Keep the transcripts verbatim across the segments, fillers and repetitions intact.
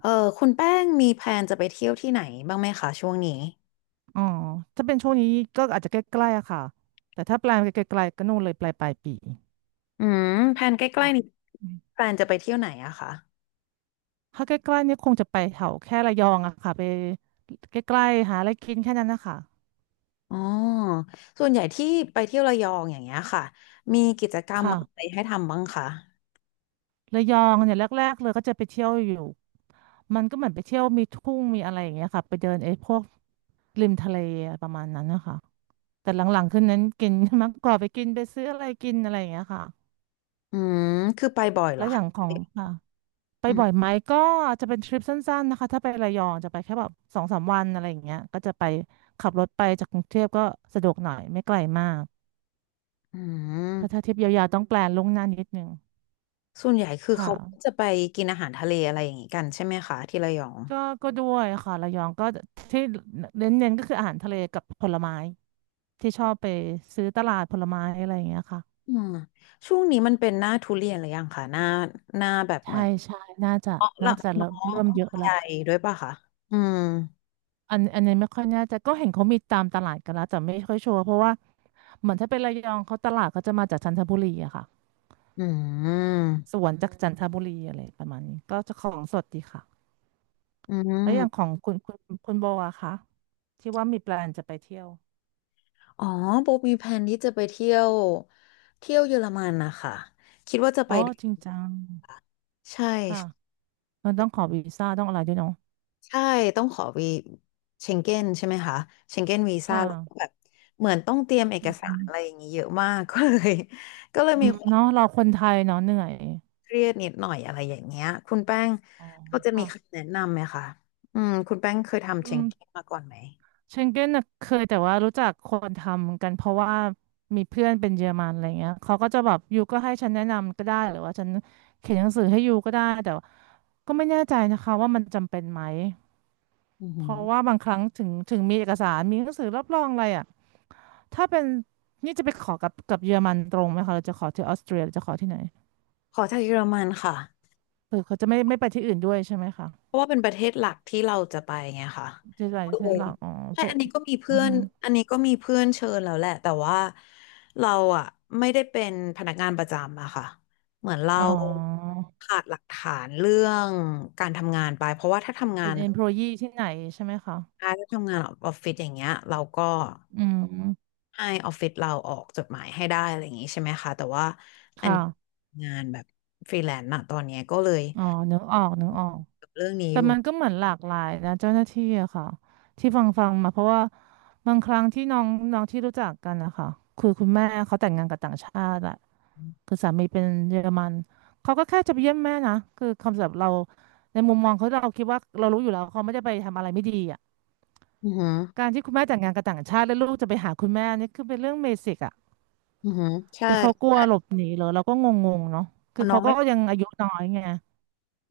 เออคุณแป้งมีแพลนจะไปเที่ยวที่ไหนบ้างไหมคะช่วงนี้อ๋อถ้าเป็นช่วงนี้ก็อาจจะใกล้ๆอะค่ะแต่ถ้าแปลนไปไกลๆก็นู่นเลยปลายปลายปีอืมแพลนใกล้ค่ะๆนี้อืมแพลนจะไปเที่ยวไหนอะคะถ้าใกล้ๆเนี่ยคงจะไปแถวแค่ระยองอะค่ะไปใกล้ๆหาอะไรกินแค่นั้นนะคะอ๋อส่วนใหญ่ที่ไปเที่ยวระยองอย่างเงี้ยค่ะมีกิจกรรมค่ะอะไรให้ทำบ้างคะระยองเนี่ยแรกๆเลยก็จะไปเที่ยวอยู่มันก็เหมือนไปเที่ยวมีทุ่งมีอะไรอย่างเงี้ยค่ะไปเดินไอ้พวกริมทะเลประมาณนั้นนะคะแต่หลังๆขึ้นนั้นกิน มากกว่าไปกินไปซื้ออะไรกินอะไรอย่างเงี้ยค่ะอืมคือไปบ่อยเหรแล้อวอคะย่างของค่ะ ไปอืมบ่อยไหมก็จะเป็นทริปสั้นๆนะคะถ้าไประยองจะไปแค่แบบสองสามวันอะไรอย่างเงี้ยก็จะไปขับรถไปจากกรุงเทพก็สะดวกหน่อยไม่ไกลมากอืก็ถ้ามทริปยาวๆต้องแพลนล่วงหน้านิดนึงส่วนใหญ่คือค่ะเขาจะไปกินอาหารทะเลอะไรอย่างงี้กันใช่ไหมคะที่ระยองก็ก็ด้วยค่ะระยองก็ที่เน้นๆก็คืออาหารทะเลกับผลไม้ที่ชอบไปซื้อตลาดผลไม้อะไรอย่างเงี้ยค่ะอืมช่วงนี้มันเป็นหน้าทุเรียนหรือยังคะหน้าหน้าแบบเหมืใช่อนใช่น่าจะอ๋อละน่าจะเริ่เนาะมเริ่มเยอะใหละ ญ่ด้วยป่ะคะอืม อันอันนี้ไม่ค่อยแน่ใจก็เห็นเขามีตามตลาดกันแล้วแต่ไม่ค่อยชัวร์เพราะว่าเหมือนถ้าเป็นระยองเขาตลาดก็จะมาจากจันทบุรีอะค่ะอืมสวนจากจันทบุรีอะไรประมาณนี้ก็จะของสดดีค่ะอืแล้วอย่างขมองคุณคุณคุณโบอะคะที่ว่ามีแปลนจะไปเที่ยวอ๋อโบมีแผนที่จะไปเที่ยวเที่ยวเยอรมันนะคะคิดว่าจะไปอ๋อจริงจังใช่ค่ะมันต้องขอวีซ่าต้องอะไรด้วยเนาะใช่ต้องขอวีเชงเก้นใช่ไหมคะเชงเก้นวีคซ่าแล้วก็แบ่ะบเหมือนต้องเตรียมเอกสาอืรมอะไรอย่างนี้เยอะมาก ก็เลยก็เลยอืมีมความเนาะเราคนไทยเนาะเหนื่อยเครียดนิดหน่อยอะไรอย่างเงี้ยคุณแป้งอ๋อก็จะมีค่ะคำแนะนำไหมคะอืมคุณแป้งเคยทำเชอืงม เก้นมาก่อนไหมเชงเก้นน่ะเคยแต่ว่ารู้จักคนทำกันเพราะว่ามีเพื่อนเป็นเยอรมันอะไรเงี้ยเขาก็จะแบบยูก็ให้ฉันแนะนำก็ได้หรือว่าฉันเขียนหนังสือให้ยูก็ได้แต่ว่าก็ไม่แน่ใจนะคะว่ามันจำเป็นไหมอือเพหือราะว่าบางครั้งถึงถึงมีเอกสารมีหนังสือรับรองอะไรอ่ะถ้าเป็นนี่จะไปขอกับกับเยอรมันตรงไหมคะเราจะขอที่ออสเตรียหรือจะขอที่ไหนขอจากเยอรมันค่ะ คือเขาจะไม่ไม่ไปที่อื่นด้วยใช่ไหมคะเพราะว่าเป็นประเทศหลักที่เราจะไปไงค่ะจะไปก็เลที่ยหลักอ๋อใช่ พวอักนนี้ก็มีอืเพื่ออน ฮึอันนี้ก็มีเพื่อนเชิญแล้วแหละแต่ว่าเราอ่ะไม่ได้เป็นพนักงานประจำอะค่ะเหมือนเราอ๋อขาดหลักฐานเรื่องการทำงานไปเพราะว่าถ้าทำงาเป็น น เอ็มพลอยอี ที่ไหนใช่ไหมคะถ้าทำงานออฟฟิศอย่างเงี้ยเราก็อืมให้ออฟฟิศเราออกจดหมายให้ได้อะไรอย่างงี้ใช่ไหมคะแต่ว่าอันค่ะ นี้งานแบบฟรีแลนซอ๋อนึกออกนึกออก์เรื่องนี้แต่อยู่มันก็เหมือนหลากหลายนะเจ้าหน้าที่อะค่ะที่ฟังฟังมาเพราะว่าบางครั้งที่น้องน้องที่รู้จักกันนะคะคือคุณแม่เขาแต่งงานกับต่างชาติอะคือสามีเป็นเยอรมันเขาก็แค่จะไปเยี่ยมแม่นะคือคำสำหรับเราในมุมมองเขาเราคิดว่าเรารู้อยู่แล้วเขาไม่ได้ไปทำอะไรไม่ดีอะอือหือการที่คุณแม่แต่งงานกับต่างชาติแล้วลูกจะไปหาคุณแม่นี่คือเป็นเรื่องเบสิกอะอือหือใช่แต่เขากลัวหลบหนีเหรอเราก็งงๆเนาะพคืออน้อเขางก็ไม่ยังอายุน้อยไง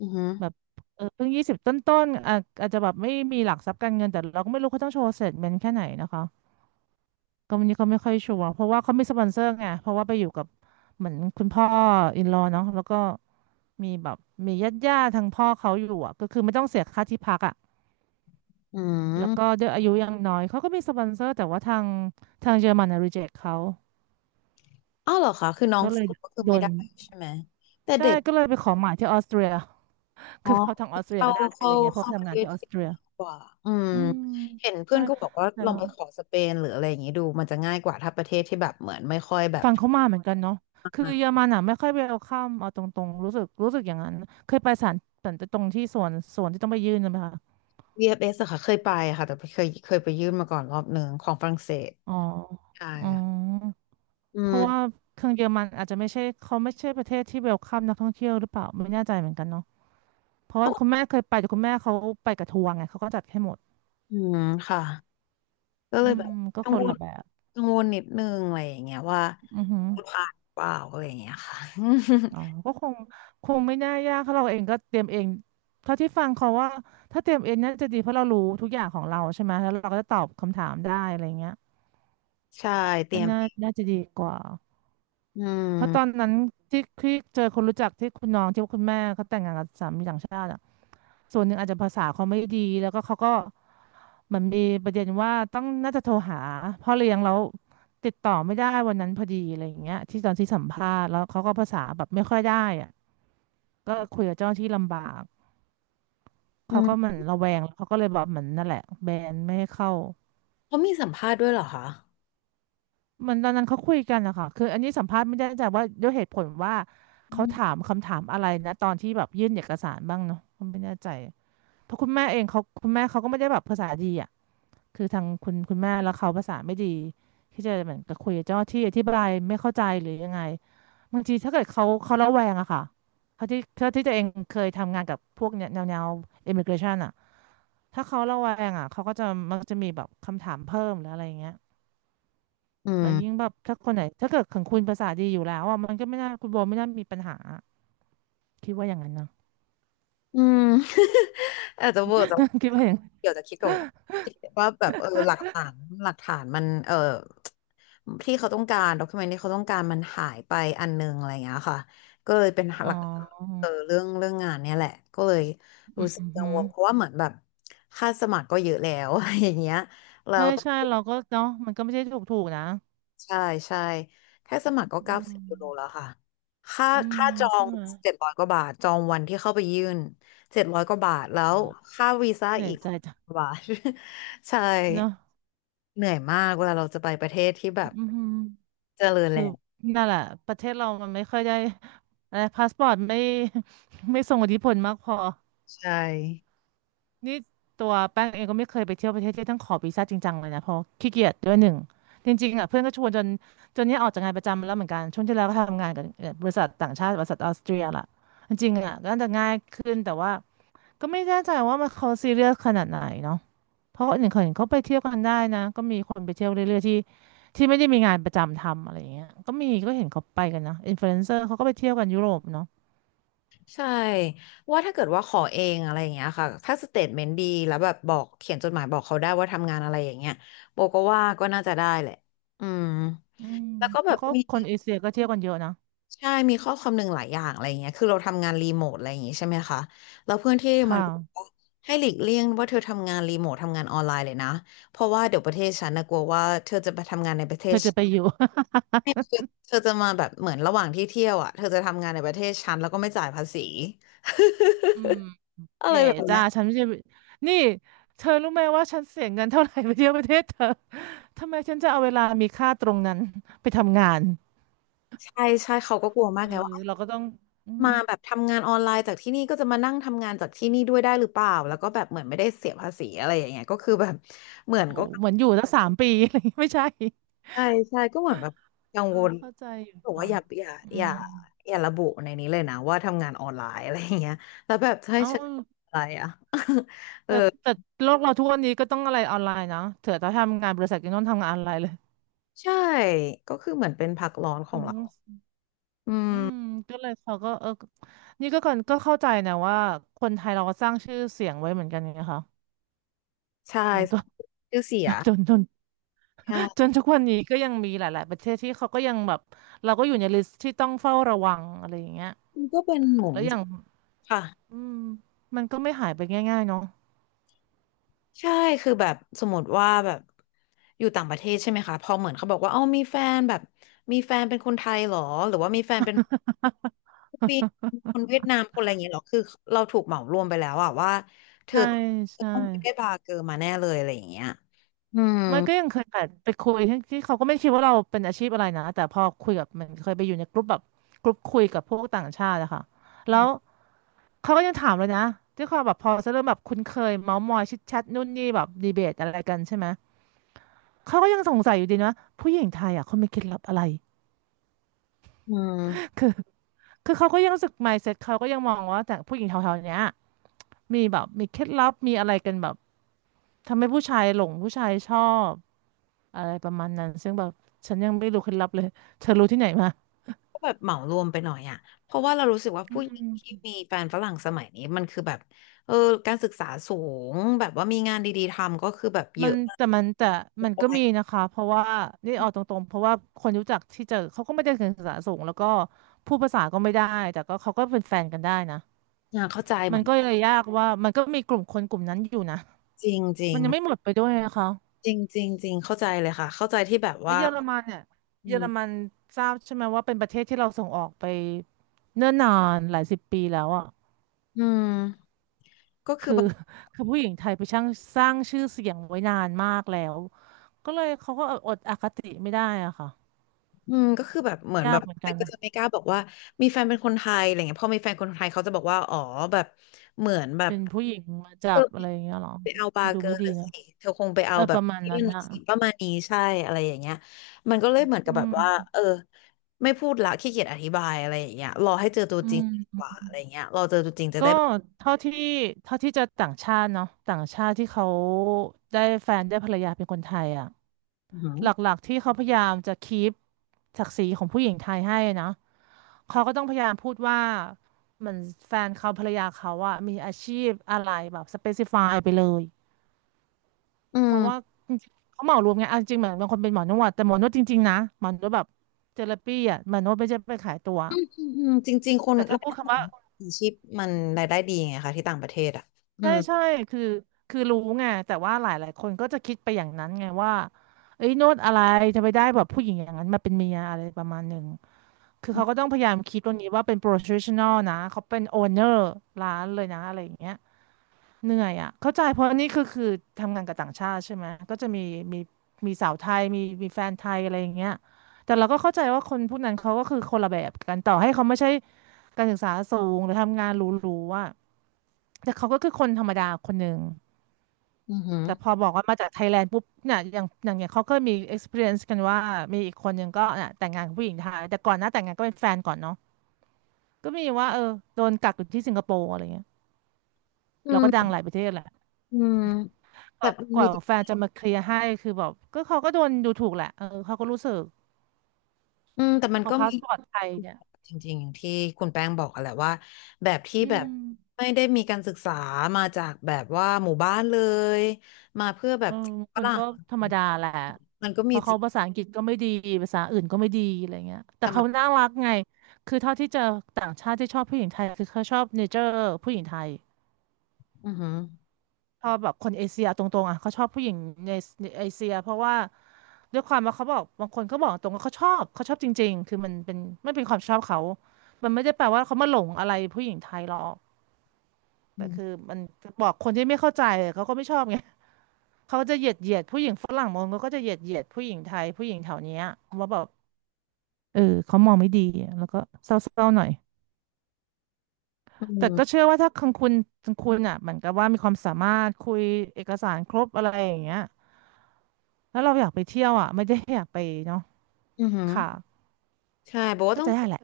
อือหือแบบเออเพิ่งยี่สิบต้นๆอาจอาจจะแบบไม่มีหลักทรัพย์การเงินแต่เราก็ไม่รู้เขาต้องโชว์เสร็จเป็นแค่ไหนนะคะก็วันนี้เขาไม่ค่อยชัวร์เพราะว่าเขามีสปอนเซอร์ไงเพราะว่าไปอยู่กับเหมือนคุณพ่ออินลอเนาะแล้วก็มีแบบมีญาติญาติทางพ่อเขาอยู่อ่ะก็คือไม่ต้องเสียค่าที่พักอ่ะอืแล้วก็ม ด้วยอายุยังน้อยเขาก็มีสปอนเซอร์แต่ว่าทางทางเยอรมันรีเจคเขาอ้าวเหรอคะคือน้องก็เลสายวก็คือโดไม่นได้ใช่ไหมแต่ใช่เด็กก็เลยไปขอหมายที่ออสเตรีย อ๋คืออเขาทางออสเตรียเข้าก็ได้อะไรเข้าเงี้ยเพราะเข้าเขาปทำระเทงานศที่ออเดสเตรียง่ายกว่าอืมอืมเห็นเพื่อใช่นก็บอกว่าแต่ลองเรา ไปขอสเปนหรืออะไรอย่างนี้ดูมันจะง่ายกว่าถ้าประเทศที่แบบเหมือนไม่ค่อยแบบฟังเขามาเหมือนกันเนาะอคือ่เยอรา มันอ่ะไม่ค่อยเวลคัมเอาตรงๆรู้สึกรู้สึกอย่างนั้น เคยไปศาลแต่ตรงที่สวนสวนที่ต้องไปยื่นนะไหมคะ วี เอฟ เอส อฟเอสอะค่ะเคยไปอะค่ะแต่เคยเคยไปยื่นมาก่อนรอบหนึ่งของฝรั่งเศสอ๋อใช่อ๋ค่ะออืเพราะว่ามเครื่องเยอรมันอาจจะไม่ใช่เขาไม่ใช่ประเทศที่เวลคัมนักท่องเที่ยวหรือเปล่าไม่แน่ใจเหมือนกันเนาะเพราะเพว่าราะคุณแม่เคยไปแต่คุณแม่เขาไปกับทัวร์ไงเขาก็จัดให้หมด อืมค่ะก็เลอืยแบม บก็กัคงนวละลแบบกังวลนิดนึงอะไรอย่างเงี้ยว่าอือหือ จะผ่านหรือเปล่าอะไรอย่างเงี้ยค่ะ อ๋อก็คงคงไม่น่ายากเพราะเราเองก็เตรียมเองเท่าที่ฟังเขาว่าถ้าเตรียมเองน่าจะดีเพราะเรารู้ทุกอย่างของเราใช่ไหมแล้วเราก็จะตอบคำถามได้อะไรเงี้ย ใช่เตรีก็ยมน่าน่าจะดีกว่าอืเพราะตอนม นั้นที่ที่เจอคนรู้จักที่คุณน้องที่คุณแม่เขาแต่งงานกับสามีต่างชาติอะส่วนหนึ่งอาจจะภาษาเขาไม่ดีแล้วก็เขาก็เหมือนมีประเด็นว่าต้องน่าจะโทรหาพ่อเลี้ยงแล้วติดต่อไม่ได้วันนั้นพอดีอะไรอย่างเงี้ยที่ตอนที่สัมภาษณ์แล้วเขาก็ภาษาแบบไม่ค่อยได้อะก็คุยกับเจ้าหน้าที่ลำบาก อืเขาก็เหมืมอนระแวงแล้วเขาก็เลยแบบเหมือนนั่นแหละแบนไม่ให้เข้าเขามีสัมภาษณ์ด้วยเหรอคะเหมือนตอนนั้นเขาคุยกันนะคะคืออันนี้สัมภาษณ์ไม่ได้แต่ว่าด้วยเหตุผลว่าอืเขาถาม มคำถามอะไรนะตอนที่แบบยื่นเอกสารบ้างเนาะผมไม่แน่ใจเพราะคุณแม่เองเขาคุณแม่เขาก็ไม่ได้แบบภาษาดีอ่ะคือทางคุณคุณแม่แล้วเขาภาษาไม่ดีที่จะเหมือนกับคุยกับเจ้าหน้าที่อธิบายไม่เข้าใจหรือยังไงบางทีถ้าเกิดเขาเขาระแวงอะค่ะเขาที่เขาที่ตัวเองเคยทำงานกับพวกเนี่ยแนวแนว immigration อะ ถ้าเขาระแวงอ่ะเขาก็จะมักจะมีแบบคำถามเพิ่มหรืออะไรเงี้ยอืแล้วยิ่งมแบบถ้าคนไหนถ้าเกิดของคุณภาษาดีอยู่แล้วอ่ะมันก็ไม่น่าคุณโบไม่น่ามีปัญหาคิดว่าอย่างนั้นนะ อืม อาจจะเวอร์จะ คิดว่าอย่างเดี๋ยวจะคิดกับคิดว่าแบบเออหลักฐานหลักฐานมันเออที่เขาต้องการด็อกิเมนที่เขาต้องการมันหายไปอันนึงอะไรอย่างเงี้ยค่ะ ก็เลยเป็นหอ๋อลักเออเรื่องเรื่องงานเนี่ยแหละ ก็เลยอืรู้สึกมกัฮึงวลเพราะว่าเหมือนแบบ ค่าสมัครก็เยอะแล้ว อะไรอย่างเงี้ย ใช่ใช่เราก็เนาะมันก็ไม่ใช่ถูกถูกนะใช่ใช่แค่สมัครก็อืเก้าสิบมยูโรแล้วค่ะค่า อื มค่าจอใช่งไหมเจ็ดร้อยกว่าบาทจองวันที่เข้าไปยื่นเจ็ดร้อยกว่าบาทแล้วอ๋อค่าวีซ่าเหนื่ออียกใจจังกว่าบาท ใช่เนาะเหนื่อยมากเวลาเราจะไปประเทศที่แบบอืมฮึเจริญคือแล้วนั่นแหละประเทศเรามันไม่ค่อยได้อะไรพาสปอร์ตไม่ ไม่ส่งอิทธิพลมากพอ ใช่นี่ตัวแป้งเองก็ไม่เคยไปเที่ยวประเทศที่ต้องขอวีซ่าจริงจังเลยนะเพราะขี้เกียจด้วยหนึ่งจริงๆอ่ะเพื่อนก็ชวนจนจนเนี้ยออกจากงานประจำแล้วเหมือนกันช่วงที่แล้วก็ทำงานกับบริษัทต่างชาติบริษัทออสเตรียล่ะจริงๆอ่ะก็น่าจะง่ายขึ้นแต่ว่าก็ไม่แน่ใจว่ามันเขาซีเรียสขนาดไหนเนาะเพราะหนอ่งเขาเห็นเขาไปเที่ยวกันได้นะก็มีคนไปเที่ยวเรื่อยๆที่ที่ไม่ได้มีงานประจำทำอะไรอย่างเงี้ยก็มีก็เห็นเขาไปกันนะอินฟลูเอนเซอร์เขาก็ไปเที่ยวกันยุโรปเนาะใช่ว่าถ้าเกิดว่าขอเองอะไรอย่างเงี้ยค่ะถ้าสเตทเมนต์ดีแล้วแบบบอกเขียนจดหมายบอกเขาได้ว่าทำงานอะไรอย่างเงี้ยโบก็ว่าก็น่าจะได้แหละอืมอืมแล้วก็แบเขาบก็มี คนเอเชียก็เที่ยวกันเยอะนะใช่มีข้อความหนึ่งหลายอย่างอะไรอย่างเงี้ยคือเราทำงานรีโมทอะไรอย่างงี้ใช่ไหมคะแล้วเพื่อนที่คมันก็บอก่ะว่าให้หลีกเลี่ยงว่าเธอทำงานรีโมททำงานออนไลน์เลยนะเพราะว่าเดี๋ยวประเทศฉันนะกลัวว่าเธอจะไปทำงานในประเทเธศอจะไปอยู่ เธอจะมาแบบเหมือนระหว่างที่เที่ยวอ่ะเธอจะทำงานในประเทศฉันแล้วก็ไม่จ่ายภาษี อืมอะไรเก๋แบบเนี้จ้ายฉันไม่ใช่นี่เธอรู้ไหมว่าฉันเสียเงินเท่าไหร่ไปเที่ยวประเทศเธอทำไมฉันจะเอาเวลามีค่าตรงนั้นไปทำงานใช่ใช่เขาก็กลัวมาเอกไงว่าอเราก็ต้องอืมมาแบบทำงานออนไลน์จากที่นี่ก็จะมานั่งทำงานจากที่นี่ด้วยได้หรือเปล่าแล้วก็แบบเหมือนไม่ได้เสียภาษีอะไรอย่างเงี้ยก็คือแบบเหมือนโหก็ เหมือนอยู่ตั้งสามปีอะไรอย่างงี้ไม่ใช่ใช่ใช่ก็เหมือนแบบกังเออวลเข้าใจอยู่บอกว่าค่ะอย่าอย่าอือย่ามอย่าระบุในนี้เลยนะว่าทำงานออนไลน์อะไรอย่างเงี้ยแล้วแบบจะให้เอาฉันอะไรอ่ะ เออแต่แต่โลกเราทุกวันนี้ก็ต้องอะไรออนไลน์นะเถอะถ้าทำงานบริษัทก็ต้องทำงานออนไลน์เลยใช่ก็คือเหมือนเป็นพักร้อนขอมังนต้เราองอือืมมก็เลยเขาก็เออนี่ก็ก่อนก็เข้าใจนะว่าคนไทยเราก็สร้างชื่อเสียงไว้เหมือนกันไงคะใช่มันก็ ชื่อเสีจน ย จนจนจนค่ะทุกวันนี้ก็ยังมีหลายๆประเทศที่เขาก็ยังแบบเราก็อยู่ในลิสต์ที่ต้องเฝ้าระวังอะไรอย่างเงี้ยมันก็เป็นเหมือแล้นวอย่างค่ะ อืมมันก็ไม่หายไปง่ายๆเนาะใช่คือแบบสมมติว่าแบบอยู่ต่างประเทศใช่ไหมคะพอเหมือนเขาบอกว่าเอ้ามีแฟนแบบมีแฟนเป็นคนไทยเหรอหรือว่ามีแฟนเป็นปีคนเวียดนามคนอะไรอย่างเงี้ยหรอคือเราถูกเหมารวมไปแล้วอะว่าเธอใช่เธอใช่ต้องไปได้บาร์เกอร์มาแน่เลยอะไรอย่างเงี้ยอืมมันก็ยังเคยแบบไปคุยที่ที่เขาก็ไม่คิดว่าเราเป็นอาชีพอะไรนะแต่พอคุยกับมันเคยไปอยู่ในกลุ่มแบบกลุ่มคุยกับพวกต่างชาติอะค่ะแล้วเขาก็ยังถามเลยนะที่เขาแบบพอจะเริ่มแบบคุ้นเคยเมาท์มอยชิดแชทนู่นนี่แบบดีเบตอะไรกันใช่ไหมเขาก็ยังสงสัยอยู่ดีนะผู้หญิงไทยอะเขามีเคล็ดลับอะไรอืมคือ คือเขาก็ยังรู้สึก mindset เขาก็ยังมองว่าแต่ผู้หญิงแถวๆเนี้ยมีแบบมีเคล็ดลับมีอะไรกันแบบทำให้ผู้ชายหลงผู้ชายชอบอะไรประมาณนั้นซึ่งแบบฉันยังไม่รู้เคล็ดลับเลยเธอรู้ที่ไหนมาก็แบบเหมารวมไปหน่อยอะเพราะว่าเรารู้สึกว่าผู้หญิงที่มีแฟนฝรั่งสมัยนี้มันคือแบบเออการศึกษาสูงแบบว่ามีงานดีๆทำก็คือแบบเยมันอะมากแต่มันแต่มันก็เลยมีนะคะเพราะว่านี่เอาตรงๆเพราะว่าคนรู้จักที่เจอเขาก็ไม่ได้เรียภาษาสูงแล้วก็พูดภาษาก็ไม่ได้แต่ก็เขาก็เป็นแฟนกันได้นะอ่าเข้าใจเหมัมืนอน ก็เลยยากว่ามันก็มีกลุ่มคนกลุ่มนั้นอยู่นะจริงจริมังนยังไม่หมดไปด้วยนะคะ จริงจริงจริงเข้าใจเลยค่ะเข้าใจที่แบบแล้วว่าเยอรมันเนี่ยอืเยอรมันมทราบใช่ไหมว่าเป็นประเทศที่เราส่งออกไปเนิ่นนานหลายสิบปีแล้วอ่ะอืมก็คือคือ แบบ คือผู้หญิงไทยไปช่างสร้างชื่อเสียงไว้นานมากแล้วก็เลยเขาก็อดอคติไม่ได้อ่ะค่ะอืมก็คือแบบเหมือนยาแบกบเหมือนแต่กันก็จะไม่กล้าบอกว่ามีแฟนเป็นคนไทยอะไรเงี้ยพอมีแฟนคนไทยเขาจะบอกว่าอ๋อแบบเหมือนแบบเป็นผู้หญิงมาจัเธอบอะไรอย่างเงี้ยเหรอไปเอาบาร์ดูเกอไม่ร์ดีละสินะเธอคงไปเอเอาอแบปบระมาณยั่นั้นนละนะสิประมาณนี้ใช่อะไรอย่างเงี้ยมันก็เลยเหมือนกับอืแบบมว่าเออไม่พูดละขี้เกียจอธิบายอะไรอย่างเงี้ยรอให้เจอตัวอืจริงดีกมว่าอะไรเงี้ยรอเจอตัวจริงจะก็ได้แบบเท่าที่เท่าที่เจะต่างชาติเนาะต่างชาติที่เขาได้แฟนได้ภรรยาเป็นคนไทยอ่ะ อือหือหลักๆที่เขาพยายามจะคีปศักดิ์ศรีของผู้หญิงไทยให้นะเขาก็ต้องพยายามพูดว่าเหมือนแฟนเขาภรรยาเขาอะมีอาชีพอะไรแบบสเปซิฟายไปเลยอืเพม ราะว่าจริงๆเขาเหมารวมไงเอาจริงๆเหมือนบางคนเป็นหมอนวดแต่หมอนวดจริงๆนะหมอนวดแบบเทอราปีอะหมอนวดไม่ใช่ไปขายตัวอืมอืมอืมจริงๆคนแต่ถ้ารายพูได้ดขอคำว่างอาชีพมันรายได้ดีไงคะที่ต่างประเทศอ่ะอืใช่มใช่คือคือรู้ไงแต่ว่าหลายๆคนก็จะคิดไปอย่างนั้นไงว่าเอ้ยโนวดอะไรจะไปได้แบบผู้หญิงอย่างนั้นมาเป็นเมียอะไรประมาณหนึ่ง คือเขาก็ต้องพยายามคิดตรงนี้ว่าเป็น professional นะเขาเป็น owner ร้านเลยนะอะไรอย่างเงี้ยเหนื่อยอ่ะเข้าใจเพราะนี่คือคือทำงานกับต่างชาติใช่ไหมก็จะมีมีมีสาวไทยมีมีแฟนไทยอะไรอย่างเงี้ยแต่เราก็เข้าใจว่าคนพวกนั้นเขาก็คือคนละแบบกันต่อให้เขาไม่ใช่การศึกษาสูงหรือทำงานหรูๆอ่ะแต่เขาก็คือคนธรรมดาคนหนึ่งอือหือแต่พอบอกว่ามาจากไทยแลนด์ปุ๊บเนี่ยอย่างอย่างอย่างเขาเคยมี experience กันว่ามีอีกคนหนึ่งก็เนี่ยแต่งงานกับผู้หญิงไทยแต่ก่อนหน้าแต่งงานก็เป็นแฟนก่อนเนาะ ก็มีว่าเออโดนกักอยู่ที่สิงคโปร์อะไรเงี้ยอืเราก็ดังมหลายประเทศแหละอืมกแต่ว่ามันกมีว่าแฟนจะมาเคลียร์ให้คือแบบก็เขาก็โดนดูถูกแหละเออเขาก็รู้สึกอืมแต่มัพนอก็พามีสปอร์ตไทยเนี่ยจริงๆอย่างที่คุณแป้งบอกอะแหละว่าแบบที่อืแบบมไม่ได้มีการศึกษามาจากแบบว่าหมู่บ้านเลยมาเพื่อแบเอบอฝคนรั่ก็งธรรมดาแหละมันก็เพมีราะจริเขางภาษาอังกฤษก็ไม่ดีภาษาอื่นก็ไม่ดีอะไรเงี้ยแต่แต่มัเขานน่ารักไงคือเท่าที่เจอต่างชาติที่ชอบผู้หญิงไทยคือเขาชอบเนเจอร์ผู้หญิงไทย อือหือชอบแบบคนเอเชียตรงๆอ่ะเขาชอบผู้หญิงในในเอเชียเพราะว่าด้วยความว่าเขาบอกบางคนเขาบอกตรงว่าเขาชอบเขาชอบจริงๆคือมันเป็นไม่เป็นความชอบเขามันไม่ได้แปลว่าเขามาหลงอะไรผู้หญิงไทยหรอกแต่อืคือมมันบอกคนที่ไม่เข้าใจเขาก็ไม่ชอบไงเขาจะเหยียดเหยียดผู้หญิงฝรั่งมองก็จะเหยียดเหยียดผู้หญิงไทยผู้หญิงแถวเนี้ยว่าแบบเออเขามองไม่ดีแล้วก็เศร้าๆหน่อยอืแต่ก็มเชื่อว่าถ้าคังคุณคังคุณอ่ะเหมือนกับว่ามีความสามารถคุยเอกสารครบอะไรอย่างเงี้ย แล้วเราอยากไปเที่ยวอ่ะไม่ได้อยากไปเนาะอือหือ ค่ะใช่บอกว่าน่าต้องจะได้แหละ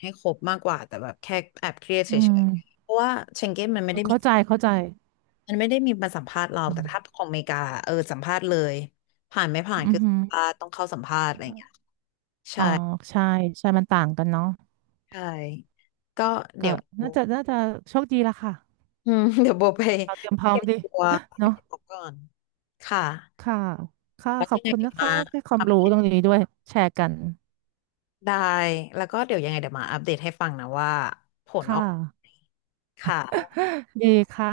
ให้ครบมากกว่าแต่แบบแค่แอบเครียดเฉอืมยๆ เพราะว่าเชงเก้นมันไม่ได้มีเข้าใจเข้าใจมันไม่ได้มีมาสัมภาษณ์เราอืแต่มถ้าของอเมริกาเออสัมภาษณ์เลยผ่านไม่ผ่านอืคืออหือสัมภาษณ์ต้องเข้าสัมภาษณ์อะไรอย่างเงี้ยอ๋ใช่อใช่ใช่มันต่างกันเนาะใช่ก็เดี๋ก็ยวโบน่าจะน่าจะโชคดีละค่ะอืม เดี๋ยวโบไปเราเตรียมพร้อเก็มบดี ตัว ให้เนาะครบก่อนค่ะค่ะค่ะแล้วขอยับงไงคุณเดี๋ยวนะคะมาที่ความอัปรู้เดตรงตนี้ด้วยแชร์กันได้แล้วก็เดี๋ยวยังไงเดี๋ยวมาอัปเดตให้ฟังนะว่าผลค่ออกนะค่ะดีค่ะ